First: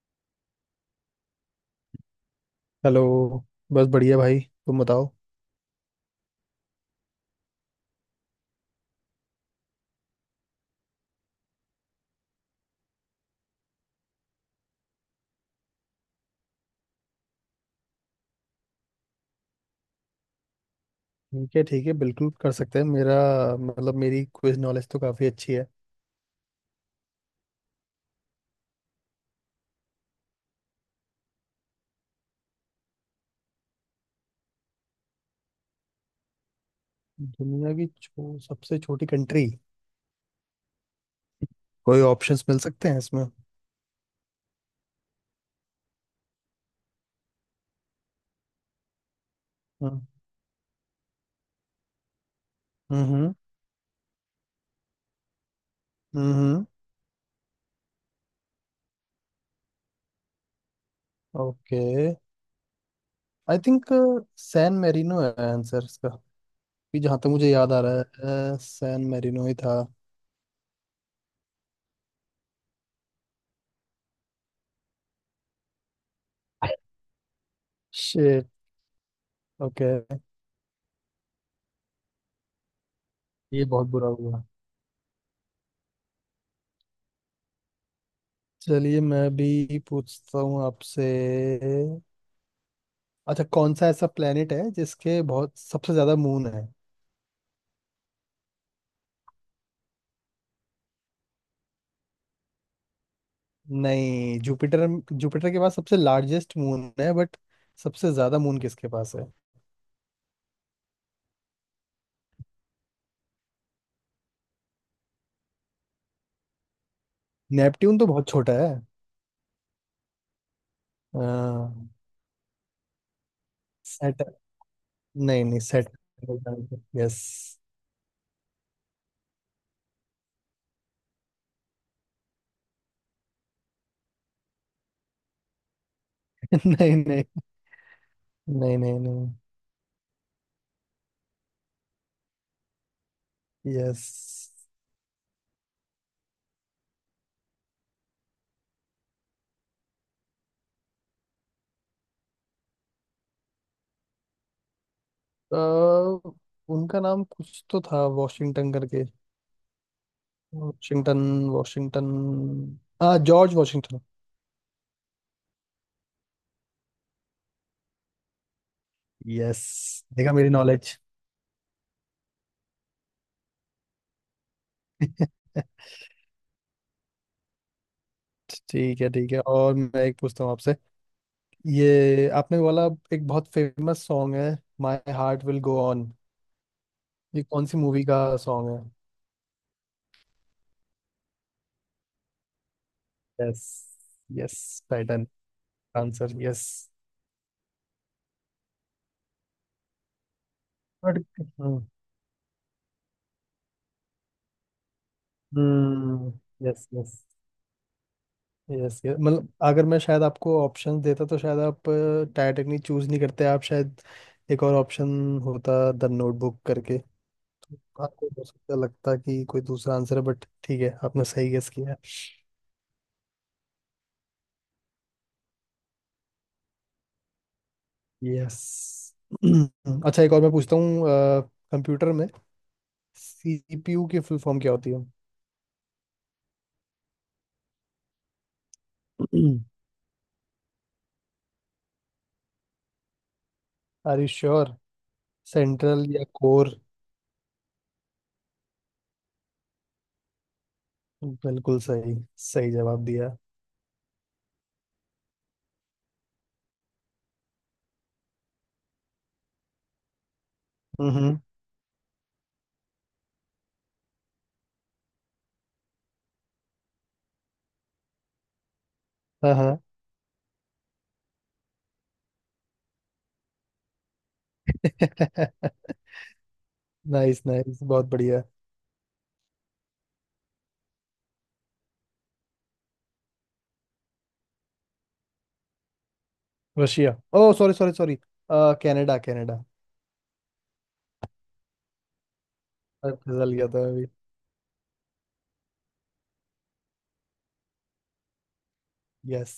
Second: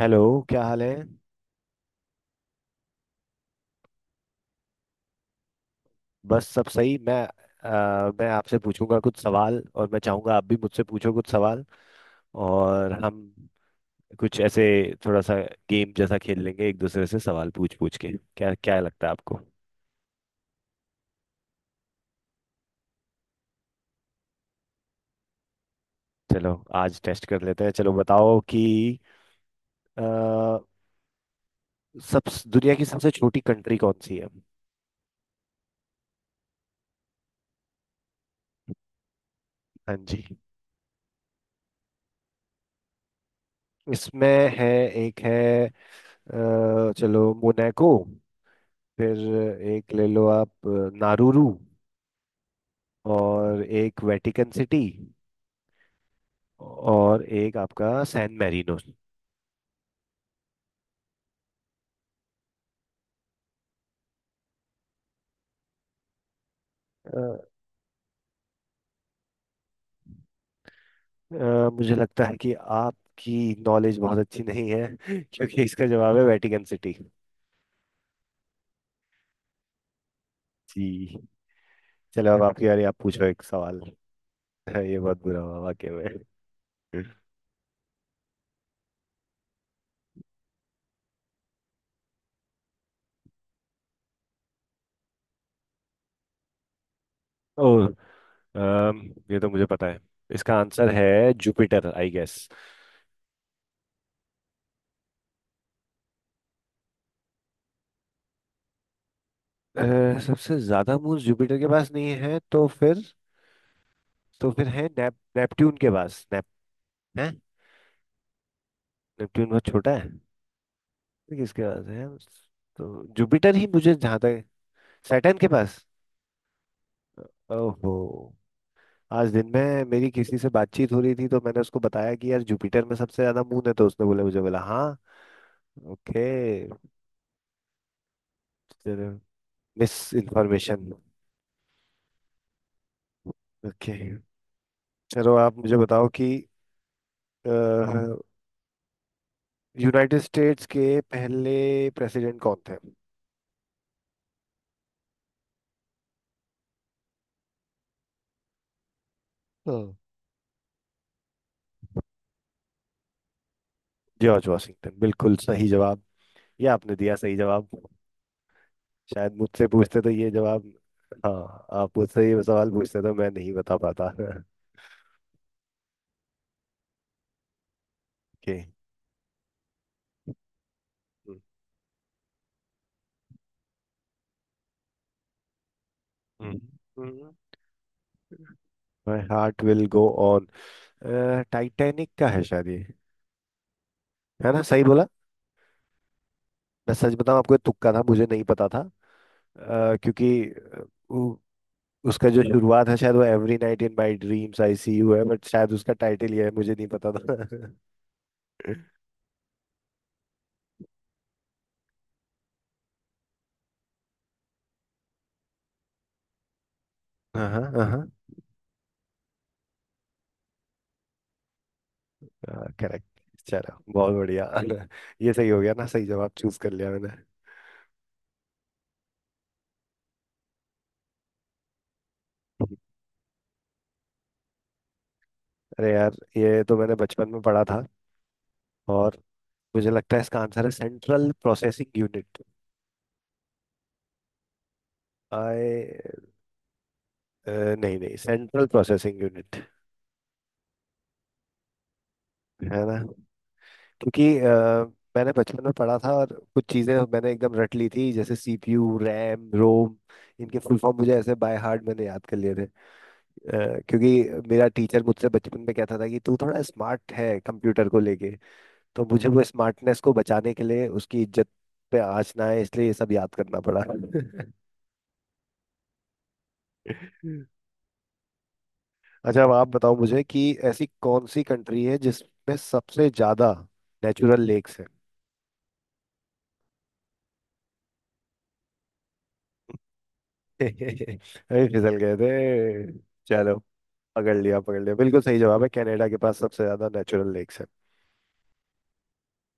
Hello. क्या हाल है। हेलो। बस बढ़िया भाई, तुम बताओ। बस सब सही। मैं मैं आपसे पूछूंगा कुछ सवाल और मैं चाहूंगा आप भी मुझसे पूछो कुछ सवाल। और हम कुछ ऐसे थोड़ा सा गेम जैसा खेल लेंगे एक दूसरे से सवाल पूछ पूछ के। क्या क्या लगता है आपको। ठीक है बिल्कुल कर सकते हैं। मेरा मतलब मेरी क्विज नॉलेज तो काफ़ी अच्छी है। चलो आज टेस्ट कर लेते हैं। चलो बताओ कि अ, सब दुनिया की सबसे छोटी कंट्री कौन सी है। सबसे छोटी कंट्री, हाँ जी। कोई ऑप्शंस मिल सकते हैं इसमें? इसमें है एक है। चलो मोनाको। फिर एक हम्म ले लो आप। नारुरू। हम्म और एक वेटिकन सिटी। हम्म, और एक आपका San Marino. Okay, I think San Marino है आंसर इसका। कि जहाँ तक अ, मुझे याद आ रहा है, सैन मेरिनो ही था। मुझे लगता है कि आपकी नॉलेज बहुत अच्छी नहीं है क्योंकि इसका जवाब है वेटिकन सिटी। शिट। ओके। जी। चलो अब आपकी बारी, आप पूछो एक ये सवाल। बहुत बुरा हुआ। ये बहुत बुरा हुआ वाकई में। चलिए मैं भी पूछता हूँ आपसे। अच्छा कौन सा ऐसा प्लेनेट है जिसके बहुत सबसे ज्यादा मून है? ओह। अम, ये तो मुझे पता है, इसका आंसर है जुपिटर आई गेस। नहीं, जुपिटर, जुपिटर के पास सबसे लार्जेस्ट मून है, बट सबसे ज्यादा मून किसके पास है? सबसे ज्यादा मून जुपिटर के पास नहीं है तो फिर, तो फिर है नेपट्यून के पास। नेप है। नेपट्यून तो बहुत छोटा है। नेपट्यून बहुत छोटा है। ये किसके आ, पास है। तो जुपिटर ही, मुझे जहाँ सेट, तक, सैटर्न नहीं के नहीं, पास। Set, yes. ओहो। आज दिन में मेरी किसी से बातचीत हो रही थी तो मैंने उसको बताया कि यार जुपिटर में सबसे ज्यादा मून है तो उसने बोला, मुझे बोला हाँ। ओके। नहीं नहीं नहीं, नहीं चलो। नहीं। Misinformation. ओके। यस। चलो आप मुझे बताओ कि अ, यूनाइटेड स्टेट्स के पहले प्रेसिडेंट कौन थे। तो उनका नाम कुछ तो था, वॉशिंगटन करके। हाँ, वॉशिंगटन, वॉशिंगटन, हाँ जॉर्ज वॉशिंगटन। जॉर्ज वॉशिंगटन, बिल्कुल सही जवाब। ये आपने दिया सही जवाब। शायद यस, मुझसे पूछते तो ये देखा मेरी जवाब, नॉलेज। हाँ, आप मुझसे ये सवाल पूछते तो मैं नहीं बता पाता। ओके। ठीक है और मैं एक पूछता हूँ आपसे। ये आपने बोला, एक बहुत फेमस सॉन्ग है, my heart will go on, ये कौन सी मूवी का song my heart will go on, Titanic का है शायद ये। है? यस है यस। ना, सही बोला। Pattern answer. यस, मैं सच बताऊं आपको, ये तुक्का था, मुझे नहीं पता था। क्योंकि बट उ, उसका जो शुरुआत है शायद वो every night in my dreams I see you है, बट शायद उसका हम्म। टाइटल ये है, मुझे नहीं यस पता यस। था। यस यस मतलब अगर मैं शायद आपको ऑप्शन देता तो शायद आप टाइटैनिक नहीं चूज नहीं करते आप शायद। एक और ऑप्शन होता द नोटबुक करके। हाँ। हाँ, आपको हो सकता लगता कि कोई दूसरा आंसर है, बट ठीक है, आपने सही गेस किया है। करेक्ट। चलो बहुत बढ़िया। ये सही हो गया ना, सही जवाब चूज कर लिया मैंने। यस। अच्छा एक और मैं पूछता हूँ, कंप्यूटर में सीपीयू की फुल फॉर्म क्या होती है? अरे यार ये तो मैंने बचपन में पढ़ा था और मुझे लगता है इसका आंसर है central processing unit. Are you sure? Central आए। या कोर? नहीं नहीं सेंट्रल प्रोसेसिंग यूनिट। बिल्कुल सही, सही है ना। जवाब दिया। क्योंकि मैंने बचपन में पढ़ा था और कुछ चीज़ें मैंने एकदम रट ली थी, जैसे सीपीयू, रैम, रोम, इनके फुल फॉर्म मुझे ऐसे हम्म। बाय हार्ट मैंने याद कर लिए थे। क्योंकि मेरा टीचर मुझसे बचपन में कहता था कि तू थोड़ा स्मार्ट है कंप्यूटर को लेके, तो मुझे वो हाँ हाँ। स्मार्टनेस को बचाने के लिए उसकी इज्जत पे आँच ना आए इसलिए ये सब याद करना पड़ा। अच्छा, नाइस नाइस, बहुत बढ़िया। अब आप बताओ मुझे कि ऐसी कौन सी कंट्री है जिसमें सबसे ज्यादा नेचुरल लेक्स है। Russia. Oh sorry sorry sorry, Canada Canada. अरे फिसल गए थे। फिसल चलो, गया था अभी। पकड़ लिया, पकड़ लिया, बिल्कुल सही जवाब है, कनाडा के पास सबसे ज्यादा नेचुरल लेक्स है। यस।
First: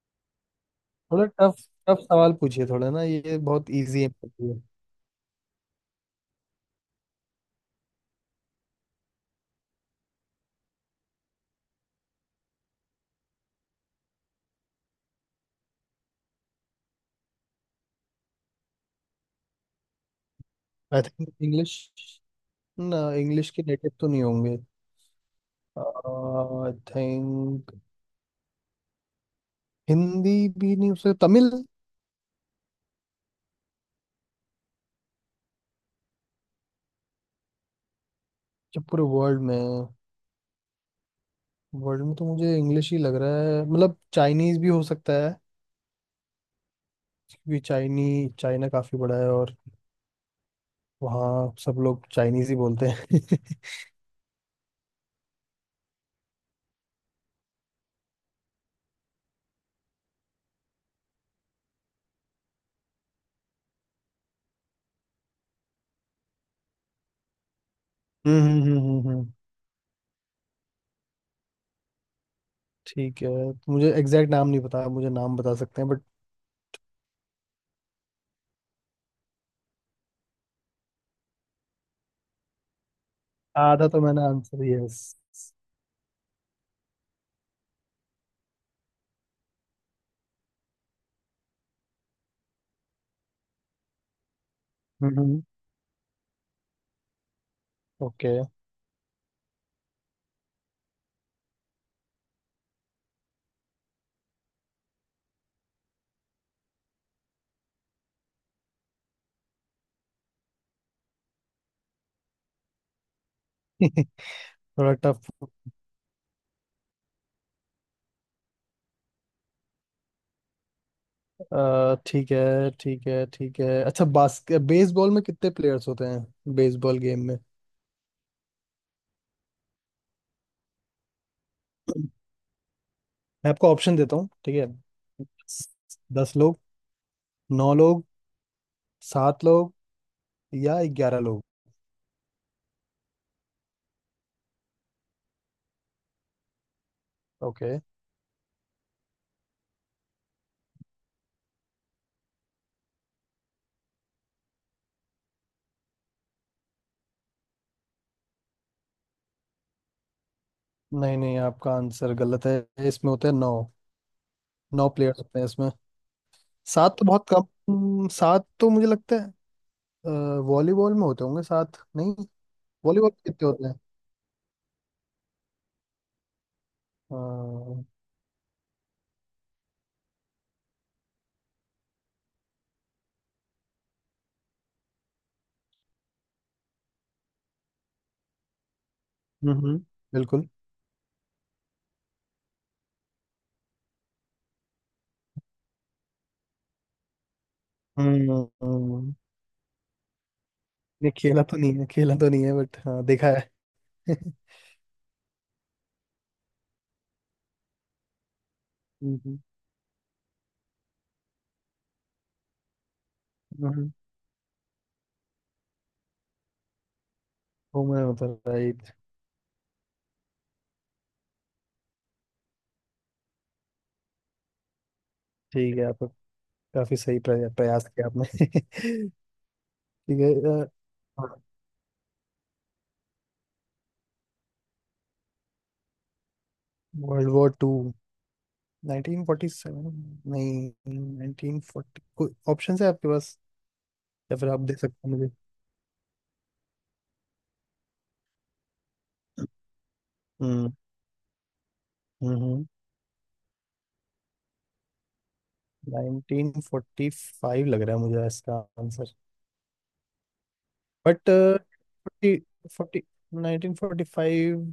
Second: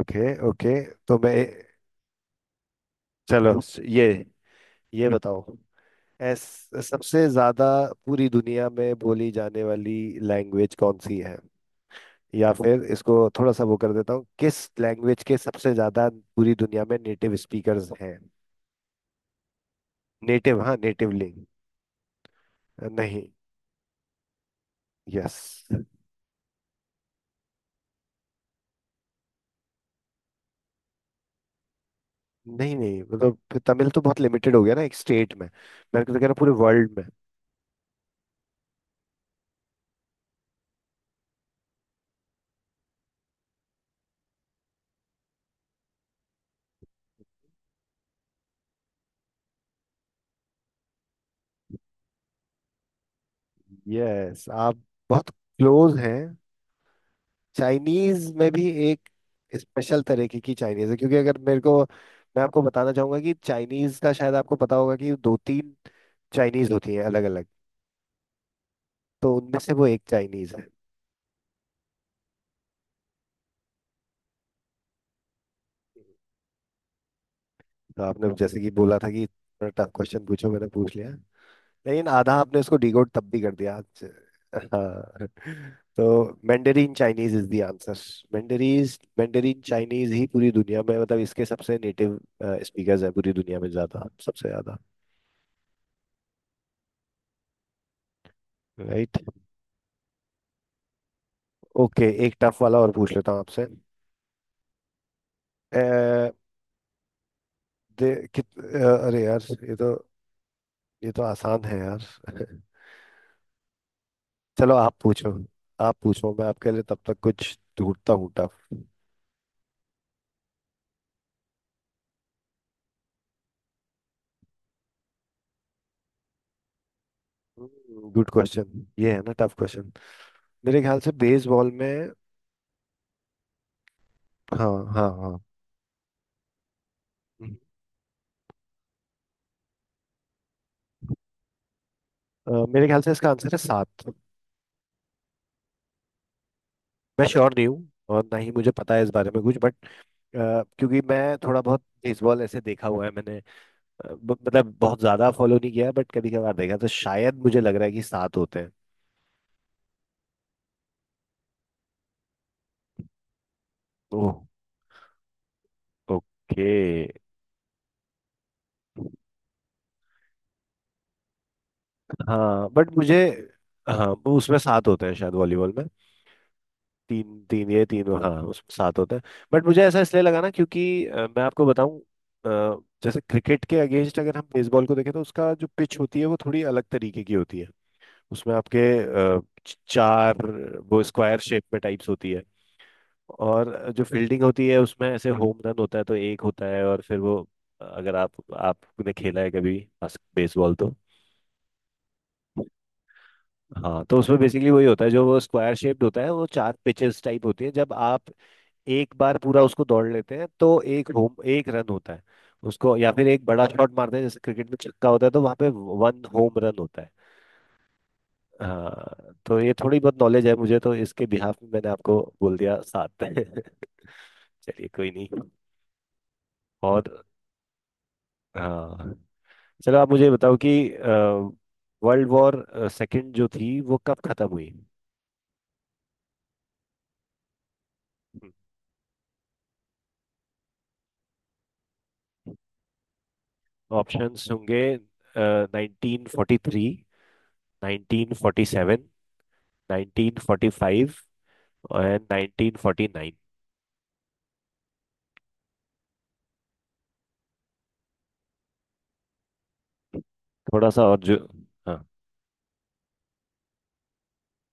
Okay okay. तो थोड़ा मैं टफ, टफ सवाल पूछिए थोड़ा ना, ये चलो बहुत इजी ये है। ये बताओ। एस, सबसे ज्यादा पूरी दुनिया में बोली जाने वाली लैंग्वेज कौन सी है, या फिर इसको थोड़ा सा वो कर देता हूँ, किस लैंग्वेज के सबसे ज्यादा पूरी दुनिया में नेटिव स्पीकर्स हैं। नेटिव, हाँ, आई नेटिव थिंक लिंग। इंग्लिश। ना, नहीं। इंग्लिश के नेटिव तो नहीं होंगे। यस। आई थिंक हिंदी, भी नहीं, उसे तमिल। नहीं नहीं मतलब तमिल तो बहुत लिमिटेड हो गया ना एक स्टेट में, मैं तो कह रहा हूँ पूरे वर्ल्ड में। जब पूरे वर्ल्ड में तो मुझे इंग्लिश ही लग रहा है, मतलब चाइनीज भी हो सकता है। क्योंकि चाइनी चाइना काफी बड़ा है और वहाँ सब लोग चाइनीज ही बोलते हैं। यस, आप बहुत क्लोज हैं। चाइनीज में भी एक स्पेशल तरीके की चाइनीज है, क्योंकि अगर मेरे को मैं आपको बताना चाहूंगा कि चाइनीज का, शायद आपको पता होगा कि दो तीन चाइनीज होती हैं अलग अलग, हम्म हम्म हम्म हम्म, हम्म। तो उनमें से वो एक चाइनीज है। ठीक है तो मुझे एग्जैक्ट नाम नहीं पता, मुझे नाम बता सकते हैं, बट तो आपने जैसे कि बोला था कि टफ क्वेश्चन पूछो, मैंने पूछ लिया, लेकिन आधा आपने उसको डिकोड तब भी कर दिया। आधा तो मैंने आंसर, हाँ, यस। तो Mandarin Chinese is the answer. Mandarin Mandarin Chinese ही पूरी दुनिया में, मतलब इसके सबसे नेटिव स्पीकर्स है पूरी दुनिया में ज्यादा, सबसे ज्यादा। हम्म। ओके। राइट। ओके, एक टफ वाला और पूछ लेता हूँ आपसे। अ, दे अरे यार ये तो, ये तो आसान है यार। चलो थोड़ा आप पूछो। टफ। आप पूछो, मैं आपके लिए तब तक कुछ ढूंढता हूँ टफ। ठीक है ठीक है ठीक है, अच्छा बास्केट बेसबॉल में कितने प्लेयर्स होते हैं, बेसबॉल गेम में? गुड क्वेश्चन, ये है ना टफ क्वेश्चन। मेरे ख्याल से बेसबॉल में, मैं आपको ऑप्शन देता हूँ, ठीक है? हाँ हाँ हाँ। दस लोग, हम्म। नौ लोग, सात लोग, या ग्यारह लोग? मेरे ख्याल से इसका आंसर है सात। मैं श्योर नहीं ओके, हूँ और ना ही मुझे पता है इस बारे में कुछ, बट क्योंकि मैं थोड़ा बहुत बेसबॉल ऐसे देखा हुआ है मैंने। मतलब बहुत ज्यादा फॉलो नहीं किया, बट कभी कभार देखा तो शायद मुझे लग रहा है कि सात होते हैं। नहीं नहीं, आपका आंसर गलत है, इसमें होते हैं नौ, ओह। नौ प्लेयर्स होते हैं इसमें। ओके। सात तो बहुत कम। सात तो मुझे लगता है अ, वॉलीबॉल में होते होंगे सात, नहीं? हाँ बट वॉलीबॉल मुझे, में कितने होते हैं? हाँ, उसमें सात होते हैं शायद, वॉलीबॉल में अ, तीन तीन, ये तीन, हाँ, उसमें सात होता है। बट मुझे ऐसा इसलिए लगा ना, क्योंकि मैं आपको बताऊं, जैसे क्रिकेट के अगेंस्ट अगर हम बेसबॉल को देखें तो उसका जो पिच होती है वो थोड़ी अलग तरीके की होती है। उसमें आपके अ, हम्म हम्म, चार, बिल्कुल। वो स्क्वायर शेप में टाइप्स होती है, और जो फील्डिंग होती है उसमें ऐसे होम रन होता है तो एक होता है, और फिर वो, अगर आप, हम्म आपने हम्म, खेला है कभी बेसबॉल तो, नहीं खेला तो नहीं है, खेला तो नहीं है बट हाँ देखा है। हाँ, तो उसमें बेसिकली वही होता है, जो वो स्क्वायर शेप्ड होता है वो चार पिचेस टाइप होती है, जब आप एक बार हम्म। पूरा उसको दौड़ लेते हैं तो एक होम, एक रन होता है उसको, या फिर एक बड़ा हम्म, शॉट मारते हैं जैसे क्रिकेट में छक्का होता है तो वहां पे वन होम रन होता है। होमर होता है, राइट। हाँ, तो ये थोड़ी बहुत नॉलेज है मुझे, तो इसके बिहाफ में मैंने आपको बोल दिया सात। चलिए कोई नहीं। ठीक है आप काफी सही और प्रयास किया आपने। हाँ, चलो आप ठीक मुझे है। बताओ कि वर्ल्ड वॉर सेकंड जो थी वो कब खत्म हुई। वर्ल्ड वॉर टू, 1947, नहीं, 1940, कोई ऑप्शन है आपके पास या ऑप्शंस फिर आप दे होंगे, सकते हैं मुझे? Nineteen forty three, nineteen forty seven, nineteen forty hmm. Five, और हम्म। Nineteen forty nine. 1945 लग रहा है मुझे इसका आंसर। थोड़ा सा और बट जो, हाँ, फोर्टी, फोर्टी, 1945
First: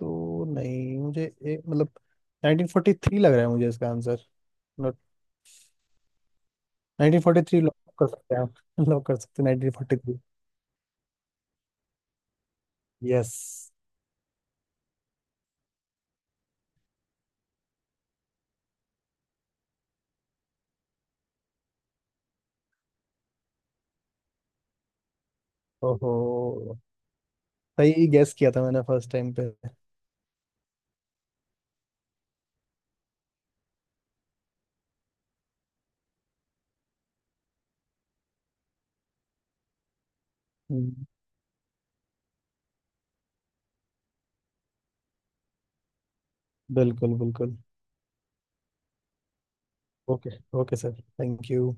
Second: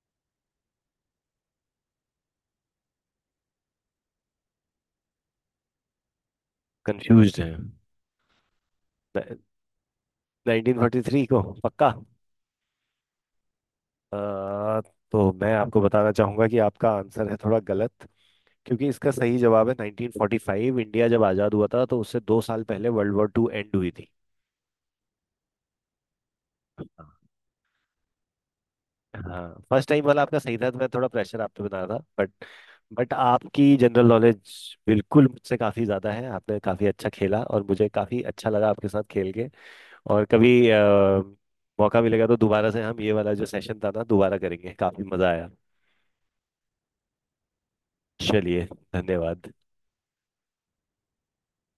तो नहीं, मुझे एक मतलब 1943 लग रहा है मुझे इसका आंसर, मतलब कंफ्यूज है। 1943 लॉक कर सकते हैं आप। लॉक कर सकते हैं 1943। नाइनटीन फोर्टी थ्री को पक्का। यस। अ, तो मैं आपको बताना चाहूंगा कि आपका आंसर है थोड़ा गलत, क्योंकि इसका सही जवाब है 1945, इंडिया जब आज़ाद हुआ था तो उससे दो साल पहले वर्ल्ड वॉर टू एंड हुई थी। ओहो, हाँ। सही गैस किया था मैंने फर्स्ट टाइम पे। हाँ, फर्स्ट टाइम वाला आपका सही था, तो मैं थोड़ा प्रेशर आप पे बना रहा था, बट आपकी जनरल नॉलेज बिल्कुल मुझसे काफ़ी ज़्यादा है, आपने काफ़ी अच्छा खेला और मुझे काफ़ी अच्छा लगा आपके साथ खेल के। और कभी हम्म, मौका मिलेगा तो दोबारा से हम ये वाला जो सेशन था ना दोबारा करेंगे, काफ़ी मज़ा आया। बिल्कुल बिल्कुल। चलिए, धन्यवाद। Okay, okay sir, thank you.